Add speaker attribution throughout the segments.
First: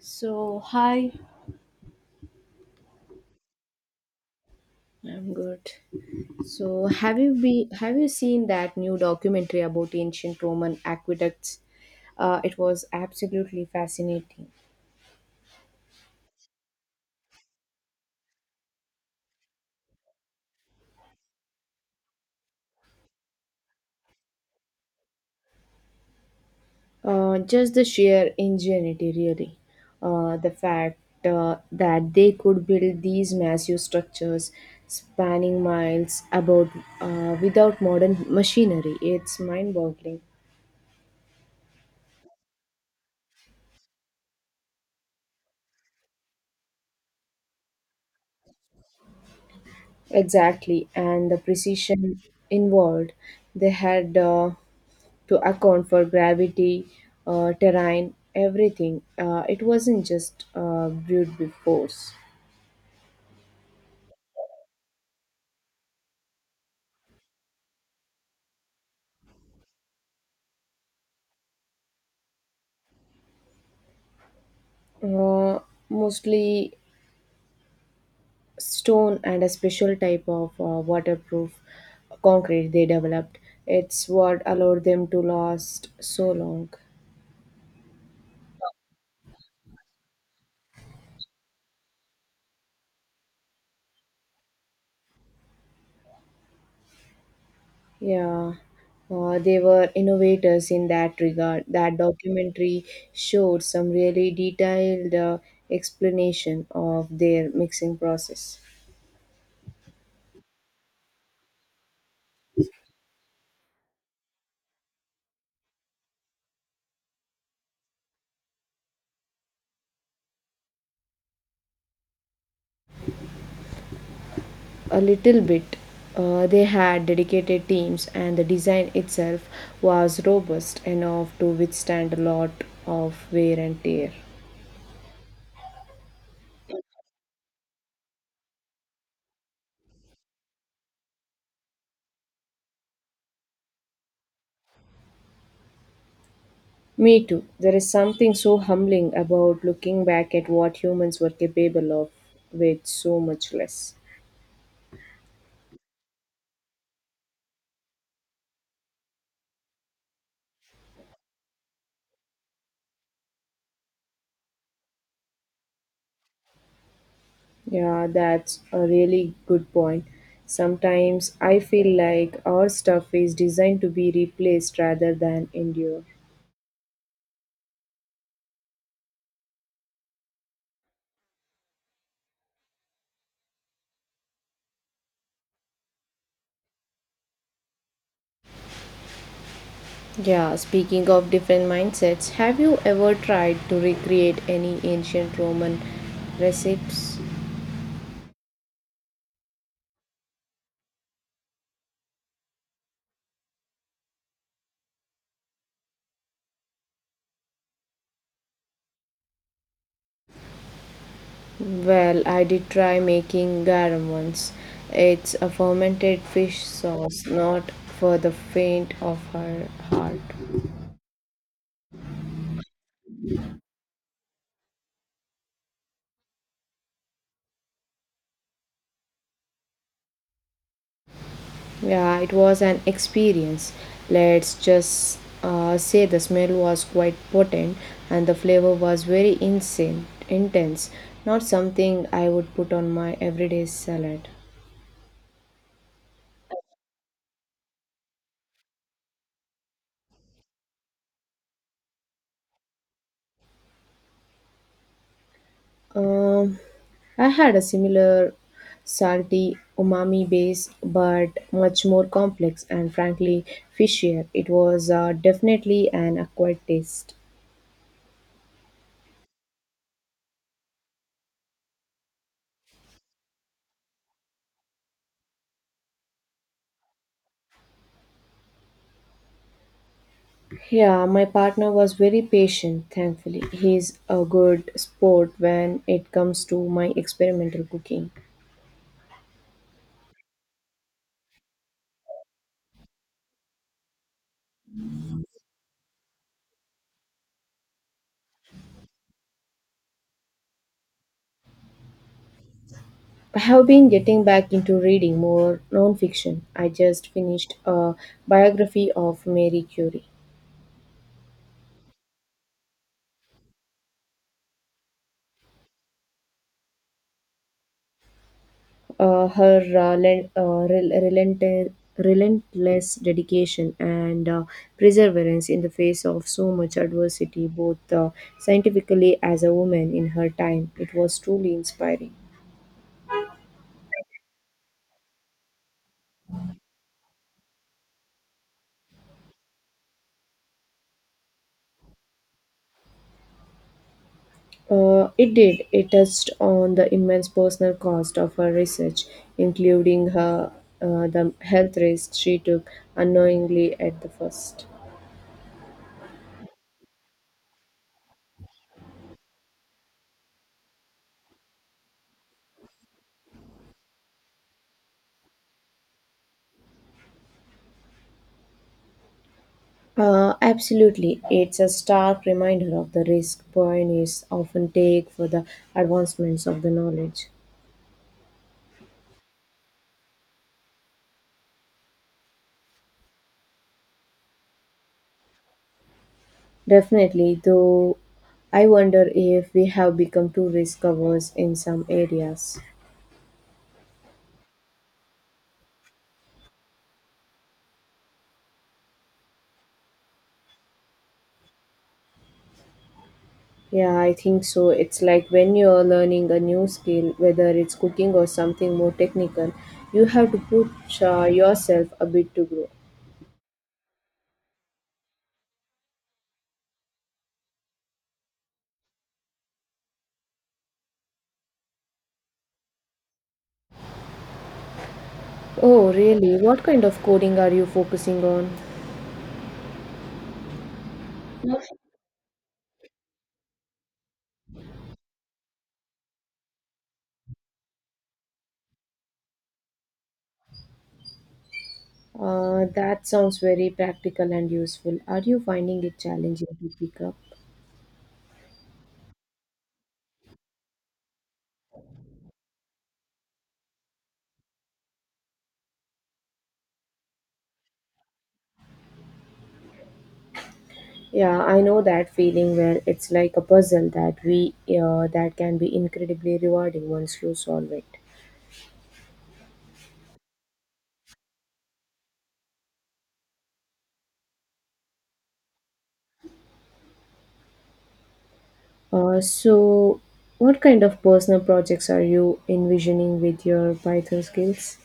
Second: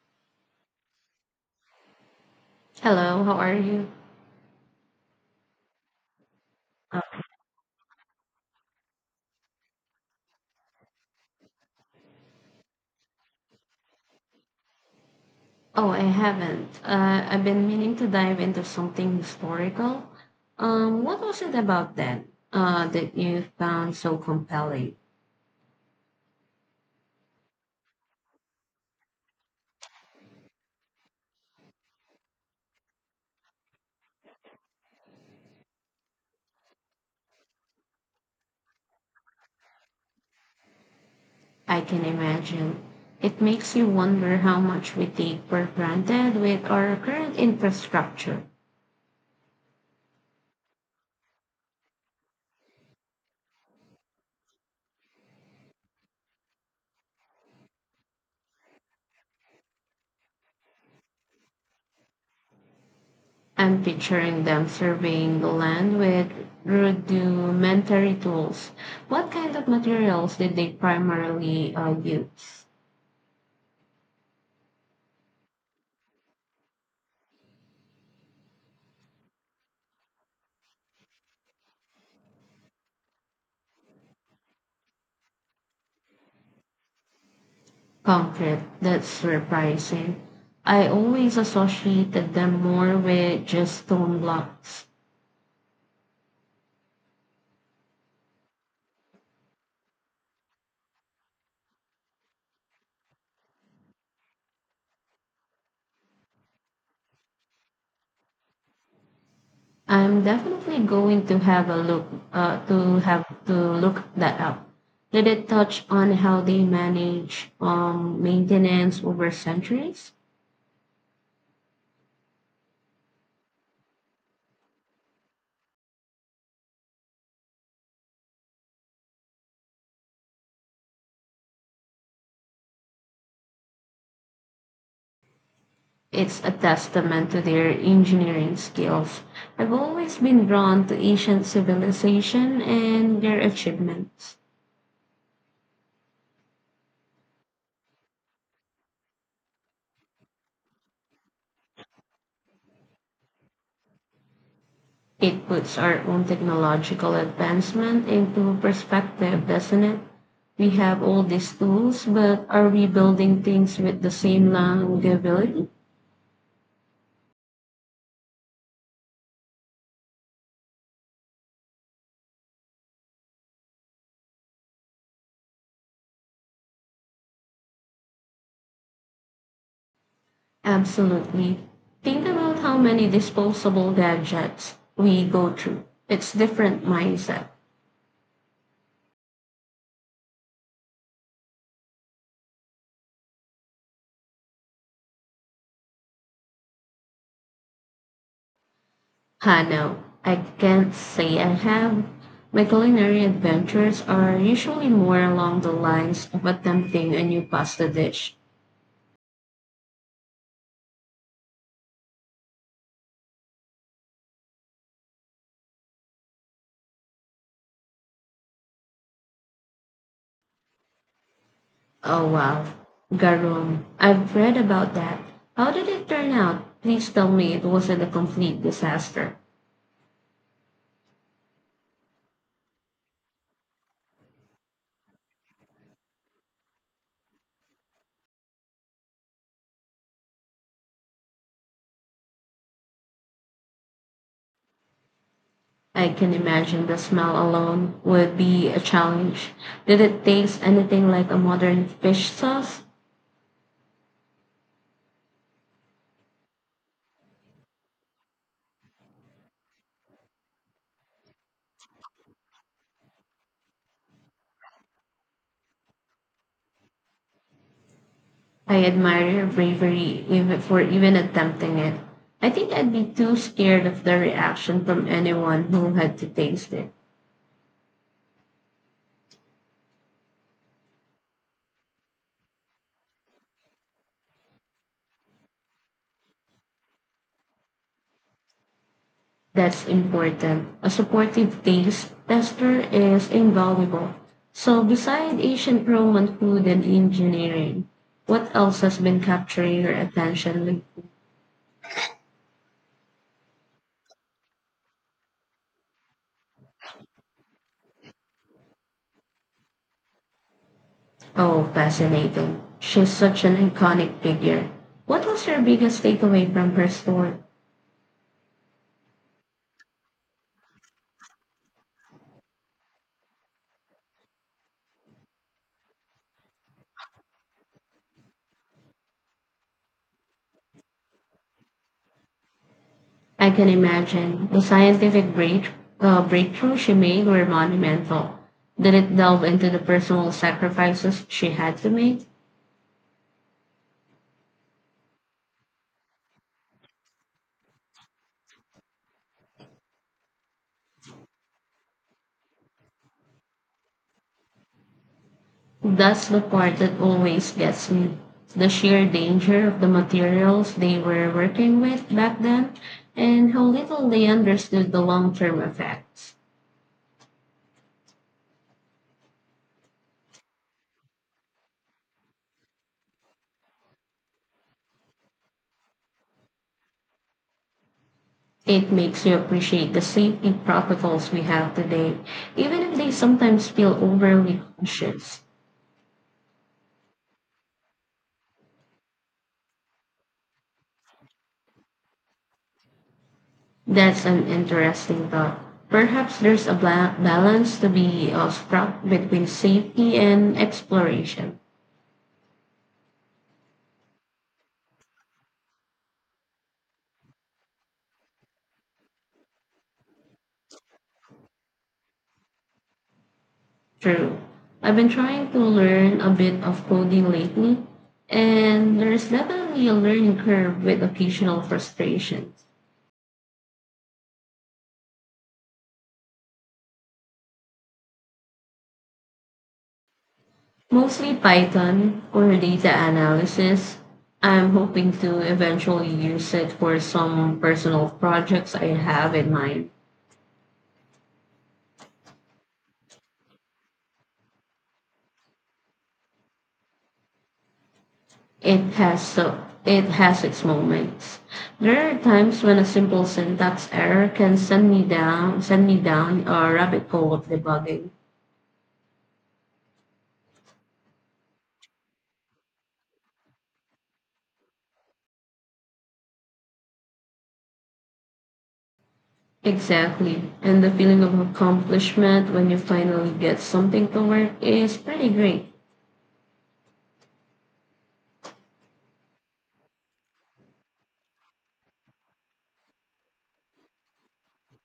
Speaker 1: So hi,
Speaker 2: Hello, how are you?
Speaker 1: I'm good. So
Speaker 2: Uh,
Speaker 1: have you seen that new documentary about ancient Roman aqueducts? It was absolutely fascinating.
Speaker 2: Oh, I haven't. I've been meaning to dive into something historical. What was it about that you found so compelling?
Speaker 1: Just the sheer ingenuity, really. The fact that they could build these massive structures spanning miles about without modern machinery, it's mind-boggling.
Speaker 2: I can imagine. It makes you wonder how much we take for granted with our current infrastructure.
Speaker 1: Exactly, and the precision involved. They had to account for gravity, terrain, everything. It wasn't just brewed with force.
Speaker 2: I'm picturing them surveying the land with rudimentary tools. What kind of materials did they primarily use?
Speaker 1: Uh, mostly stone and a special type of waterproof concrete they developed. It's what allowed them to last so long.
Speaker 2: Concrete. That's surprising. I always associated them more with just stone blocks.
Speaker 1: Yeah, they were innovators in that regard. That documentary showed some really detailed explanation of their mixing process.
Speaker 2: I'm definitely going to have a look to have to look that up. Did it touch on how they manage maintenance over centuries?
Speaker 1: A little bit. They had dedicated teams, and the design itself was robust enough to withstand a lot of wear and tear.
Speaker 2: It's a testament to their engineering skills. I've always been drawn to ancient civilization and their achievements.
Speaker 1: Me too. There is something so humbling about looking back at what humans were capable of with so much less.
Speaker 2: It puts our own technological advancement into perspective, doesn't it? We have all these tools, but are we building things with the same longevity?
Speaker 1: Yeah, that's a really good point. Sometimes I feel like our stuff is designed to be replaced rather than endure.
Speaker 2: Absolutely. Think about how many disposable gadgets we go through. It's different mindset.
Speaker 1: Yeah, speaking of different mindsets, have you ever tried to recreate any ancient Roman recipes?
Speaker 2: Ah, no, I can't say I have. My culinary adventures are usually more along the lines of attempting a new pasta dish.
Speaker 1: Well, I did try making garum once. It's a fermented fish sauce, not for the faint of her heart.
Speaker 2: Oh wow, Garum. I've read about that. How did it turn out? Please tell me it wasn't a complete disaster.
Speaker 1: Yeah, it was an experience. Let's just say the smell was quite potent and the flavor was very insane, intense. Not something I would put on my everyday salad.
Speaker 2: I can imagine the smell alone would be a challenge. Did it taste anything like a modern fish sauce?
Speaker 1: Um, I had a similar salty umami base, but much more complex and frankly fishier. It was definitely an acquired taste.
Speaker 2: I admire your bravery even for even attempting it. I think I'd be too scared of the reaction from anyone who had to taste it.
Speaker 1: Yeah, my partner was very patient, thankfully. He's a good sport when it comes to my experimental cooking.
Speaker 2: That's important. A supportive taste tester is invaluable. So, beside ancient Roman food and engineering, what else has been capturing your attention? With-
Speaker 1: I have been getting back into reading more nonfiction. I just finished a biography of Mary Curie.
Speaker 2: Oh, fascinating. She's such an iconic figure. What was your biggest takeaway from her story?
Speaker 1: Her relentless dedication and perseverance in the face of so much adversity, both scientifically as a woman in her time. It was truly inspiring.
Speaker 2: I can imagine the scientific break, breakthrough she made were monumental. Did it delve into the personal sacrifices she had to make?
Speaker 1: It did. It touched on the immense personal cost of her research, including her the health risks she took unknowingly at the first.
Speaker 2: That's the part that always gets me. The sheer danger of the materials they were working with back then and how little they understood the long term effects.
Speaker 1: Absolutely. It's a stark reminder of the risk pioneers often take for the advancements of the knowledge.
Speaker 2: It makes you appreciate the safety protocols we have today, even if they sometimes feel overly cautious.
Speaker 1: Definitely, though, I wonder if we have become too risk averse in some areas.
Speaker 2: That's an interesting thought. Perhaps there's a balance to be struck between safety and exploration.
Speaker 1: Yeah, I think so. It's like when you're learning a new skill, whether it's cooking or something more technical, you have to push yourself a bit to grow.
Speaker 2: True. I've been trying to learn a bit of coding lately, and there's definitely a learning curve with occasional frustrations.
Speaker 1: Oh, really? What kind of coding are you focusing on?
Speaker 2: Mostly Python or data analysis. I'm hoping to eventually use it for some personal projects I have in mind.
Speaker 1: That sounds very practical and useful. Are you finding it challenging to pick up?
Speaker 2: It has so it has its moments. There are times when a simple syntax error can send me down a rabbit hole of debugging.
Speaker 1: Yeah, I know that feeling where it's like a puzzle that we that can be incredibly rewarding once you solve it.
Speaker 2: Exactly. And the feeling of accomplishment when you finally get something to work is pretty great.
Speaker 1: So, what kind of personal projects are you envisioning with your Python skills?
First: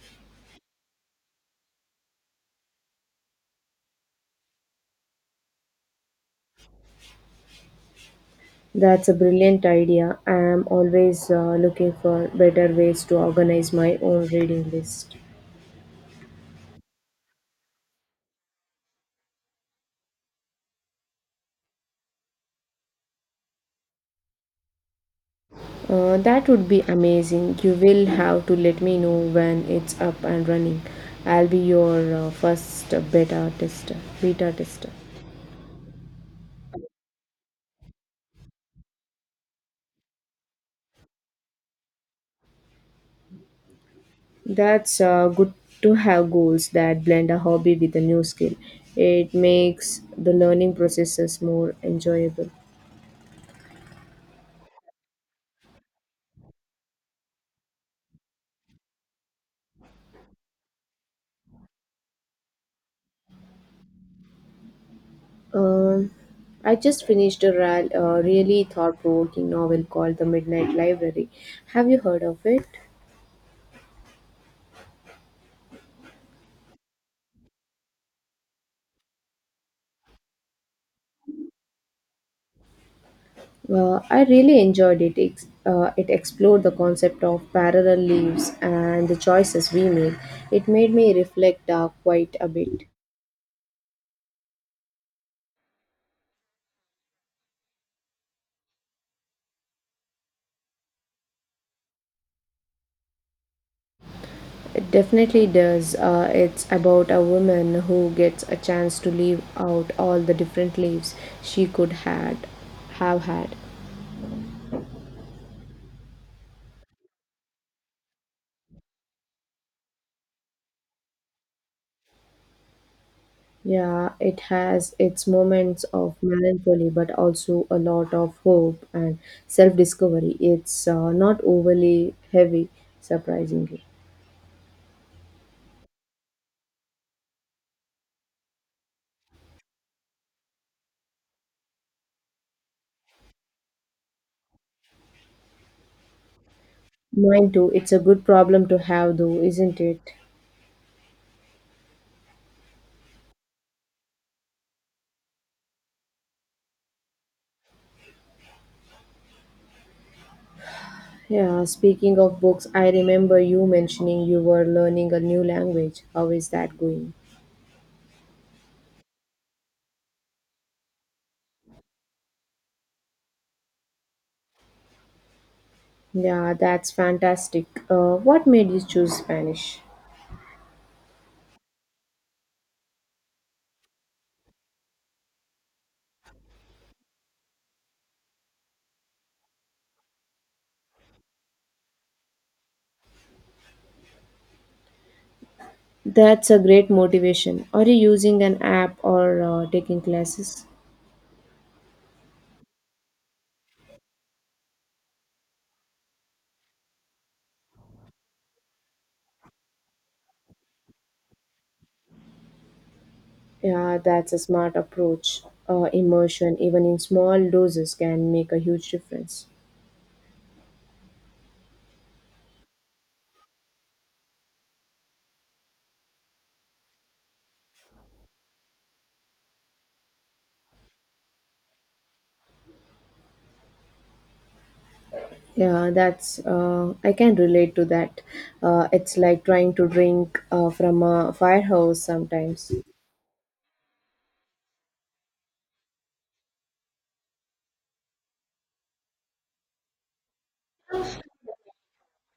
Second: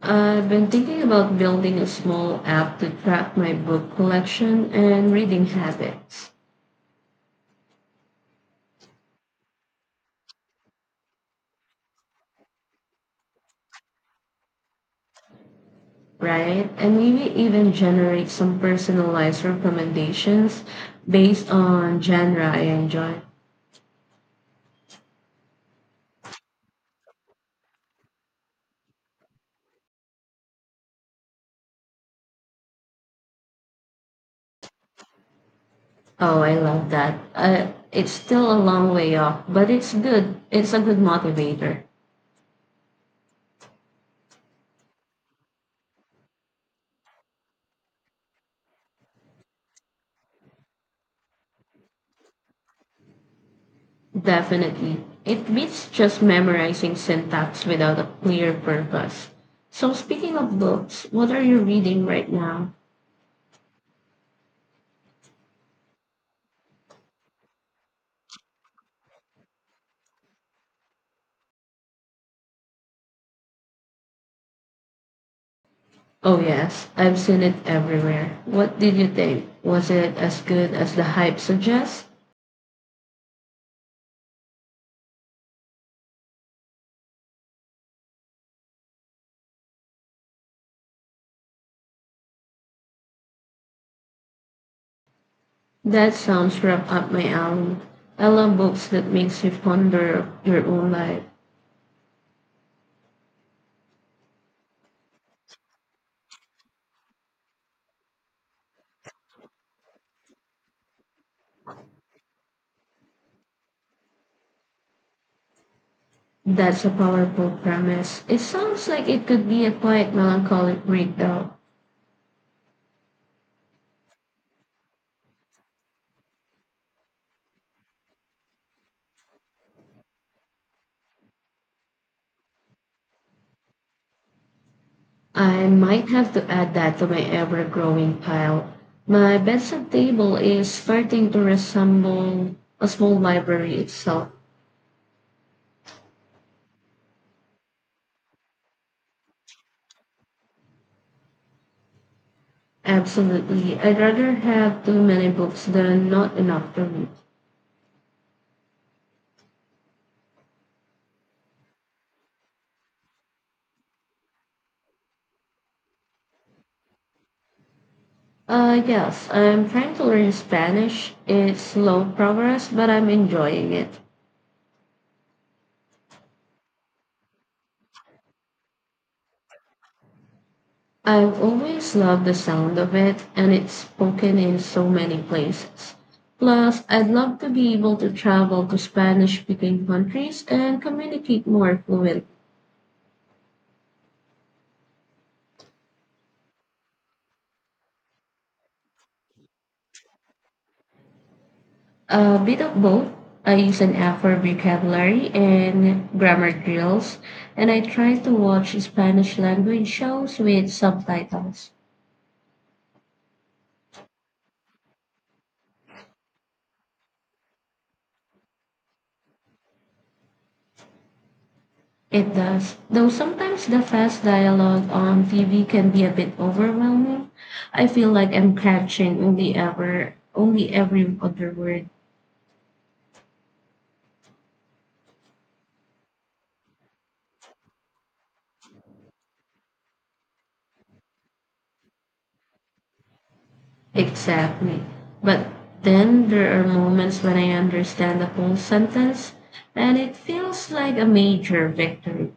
Speaker 2: I've been thinking about building a small app to track my book collection and reading habits,
Speaker 1: That's a brilliant idea. I am always looking for better ways to organize my own reading list.
Speaker 2: right? And maybe even generate some personalized recommendations based on genre I enjoy.
Speaker 1: That would be amazing. You will have to let me know when it's up and running. I'll be your first beta tester.
Speaker 2: Oh, I love that. It's still a long way off, but it's good. It's a good motivator.
Speaker 1: That's good to have goals that blend a hobby with a new skill. It makes the learning processes more enjoyable.
Speaker 2: Definitely. It beats just memorizing syntax without a clear purpose. So, speaking of books, what are you reading right now?
Speaker 1: Um, I just finished a really thought-provoking novel called The Midnight Library. Have you heard of it?
Speaker 2: Oh, yes, I've seen it everywhere. What did you think? Was it as good as the hype suggests?
Speaker 1: Well, I really enjoyed it. It explored the concept of parallel lives and the choices we make. It made me reflect quite a bit.
Speaker 2: That sounds right up my alley. I love books that makes you ponder your own life.
Speaker 1: It definitely does. It's about a woman who gets a chance to live out all the different lives she could had have had.
Speaker 2: That's a powerful premise. It sounds like it could be a quiet, melancholic read, though.
Speaker 1: Yeah, it has its moments of melancholy, but also a lot of hope and self-discovery. It's not overly heavy, surprisingly.
Speaker 2: I might have to add that to my ever growing pile. My bedside table is starting to resemble a small library itself.
Speaker 1: Mine too. It's a good problem to have, though, isn't it?
Speaker 2: Absolutely. I'd rather have too many books than not enough to read.
Speaker 1: Yeah, speaking of books, I remember you mentioning you were learning a new language. How is that going?
Speaker 2: Yes, I'm trying to learn Spanish. It's slow progress, but I'm enjoying it.
Speaker 1: Yeah, that's fantastic. What made you choose Spanish?
Speaker 2: I've always loved the sound of it, and it's spoken in so many places. Plus, I'd love to be able to travel to Spanish speaking countries and communicate more fluently.
Speaker 1: That's a great motivation. Are you using an app or taking classes?
Speaker 2: A bit of both. I use an Afro vocabulary and grammar drills, and I try to watch Spanish language shows with subtitles.
Speaker 1: Yeah, that's a smart approach. Immersion, even in small doses, can make a huge difference.
Speaker 2: It does, though sometimes the fast dialogue on TV can be a bit overwhelming. I feel like I'm catching only every other word,
Speaker 1: Yeah, that's I can relate to that. It's like trying to drink from a firehouse sometimes.
Speaker 2: exactly. But then there are moments when I understand the whole sentence and it feels like a major victory.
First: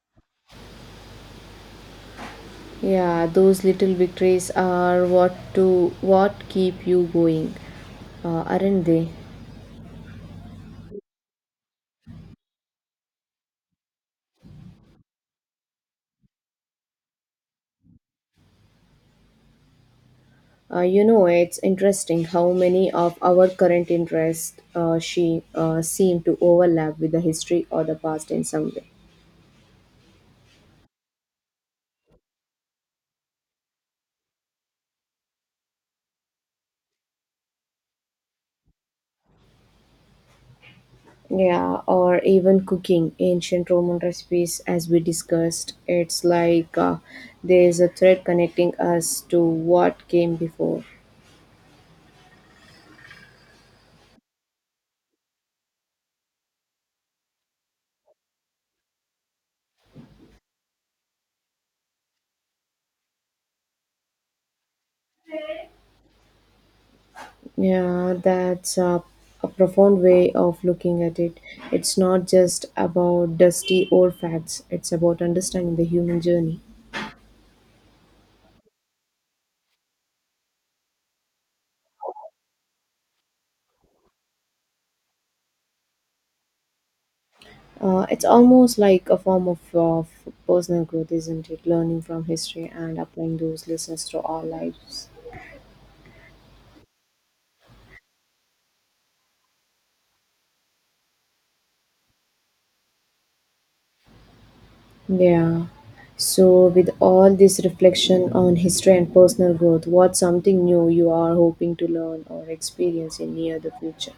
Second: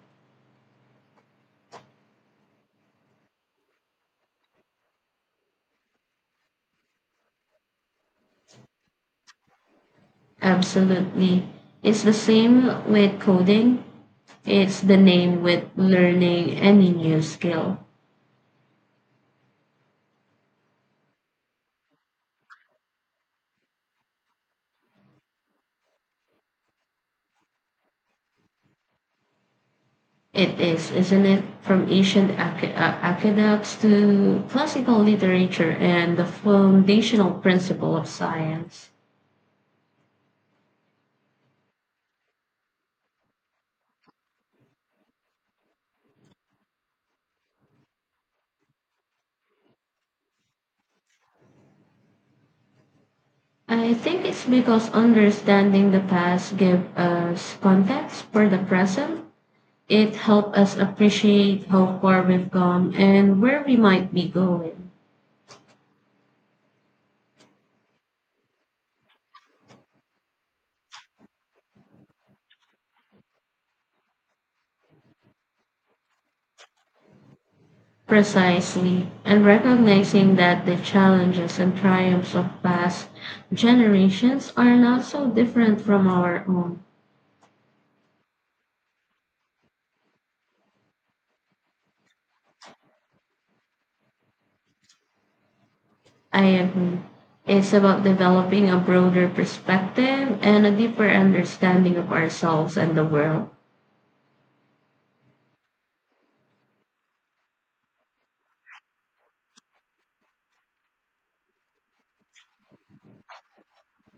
Speaker 1: Yeah, those little victories are what keep you going, aren't they?
Speaker 2: Absolutely. It's the same with coding. It's the name with learning any new skill.
Speaker 1: You know, it's interesting how many of our current interests she seem to overlap with the history or the past in some way.
Speaker 2: It is, isn't it? From ancient aqueducts to classical literature and the foundational principle of science.
Speaker 1: Yeah, or even cooking ancient Roman recipes, as we discussed. It's like there's a thread connecting us to what came before.
Speaker 2: I think it's because understanding the past gives us context for the present. It helps us appreciate how far we've come and where we might be going.
Speaker 1: Yeah, a profound way of looking at it. It's not just about dusty old facts, it's about understanding the human journey.
Speaker 2: Precisely, and recognizing that the challenges and triumphs of past generations are not so different from our own.
Speaker 1: It's almost like a form of personal growth, isn't it? Learning from history and applying those lessons to our lives.
Speaker 2: I agree. It's about developing a broader perspective and a deeper understanding of ourselves and the world.
Speaker 1: Yeah. So, with all this reflection on history and personal growth, what's something new you are hoping to learn or experience in near the future?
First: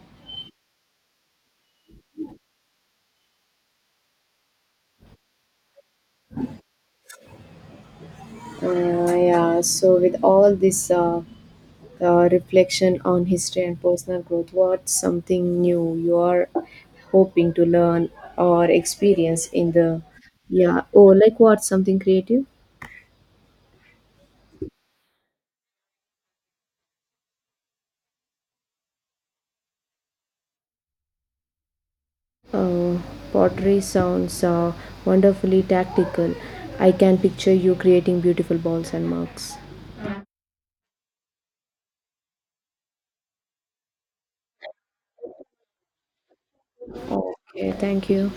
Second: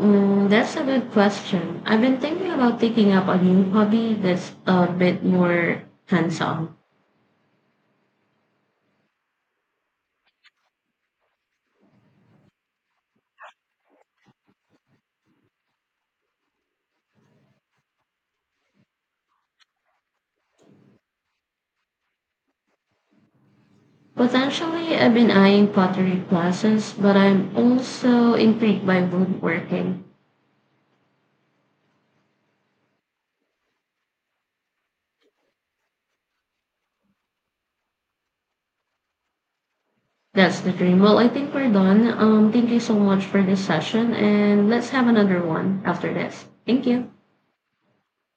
Speaker 2: That's a good question. I've been thinking about taking up a new hobby that's a bit more hands on.
Speaker 1: Yeah. So, with all this reflection on history and personal growth, what's something new you are hoping to learn or experience in the yeah? Oh, like what something creative?
Speaker 2: Potentially, I've been eyeing pottery classes, but I'm also intrigued by woodworking.
Speaker 1: Uh, pottery sounds wonderfully tactical. I can picture you creating beautiful balls and mugs.
Speaker 2: That's the dream. Well, I think we're done. Thank you so much for this session, and let's have another one after this. Thank you.
Speaker 1: Okay, thank you.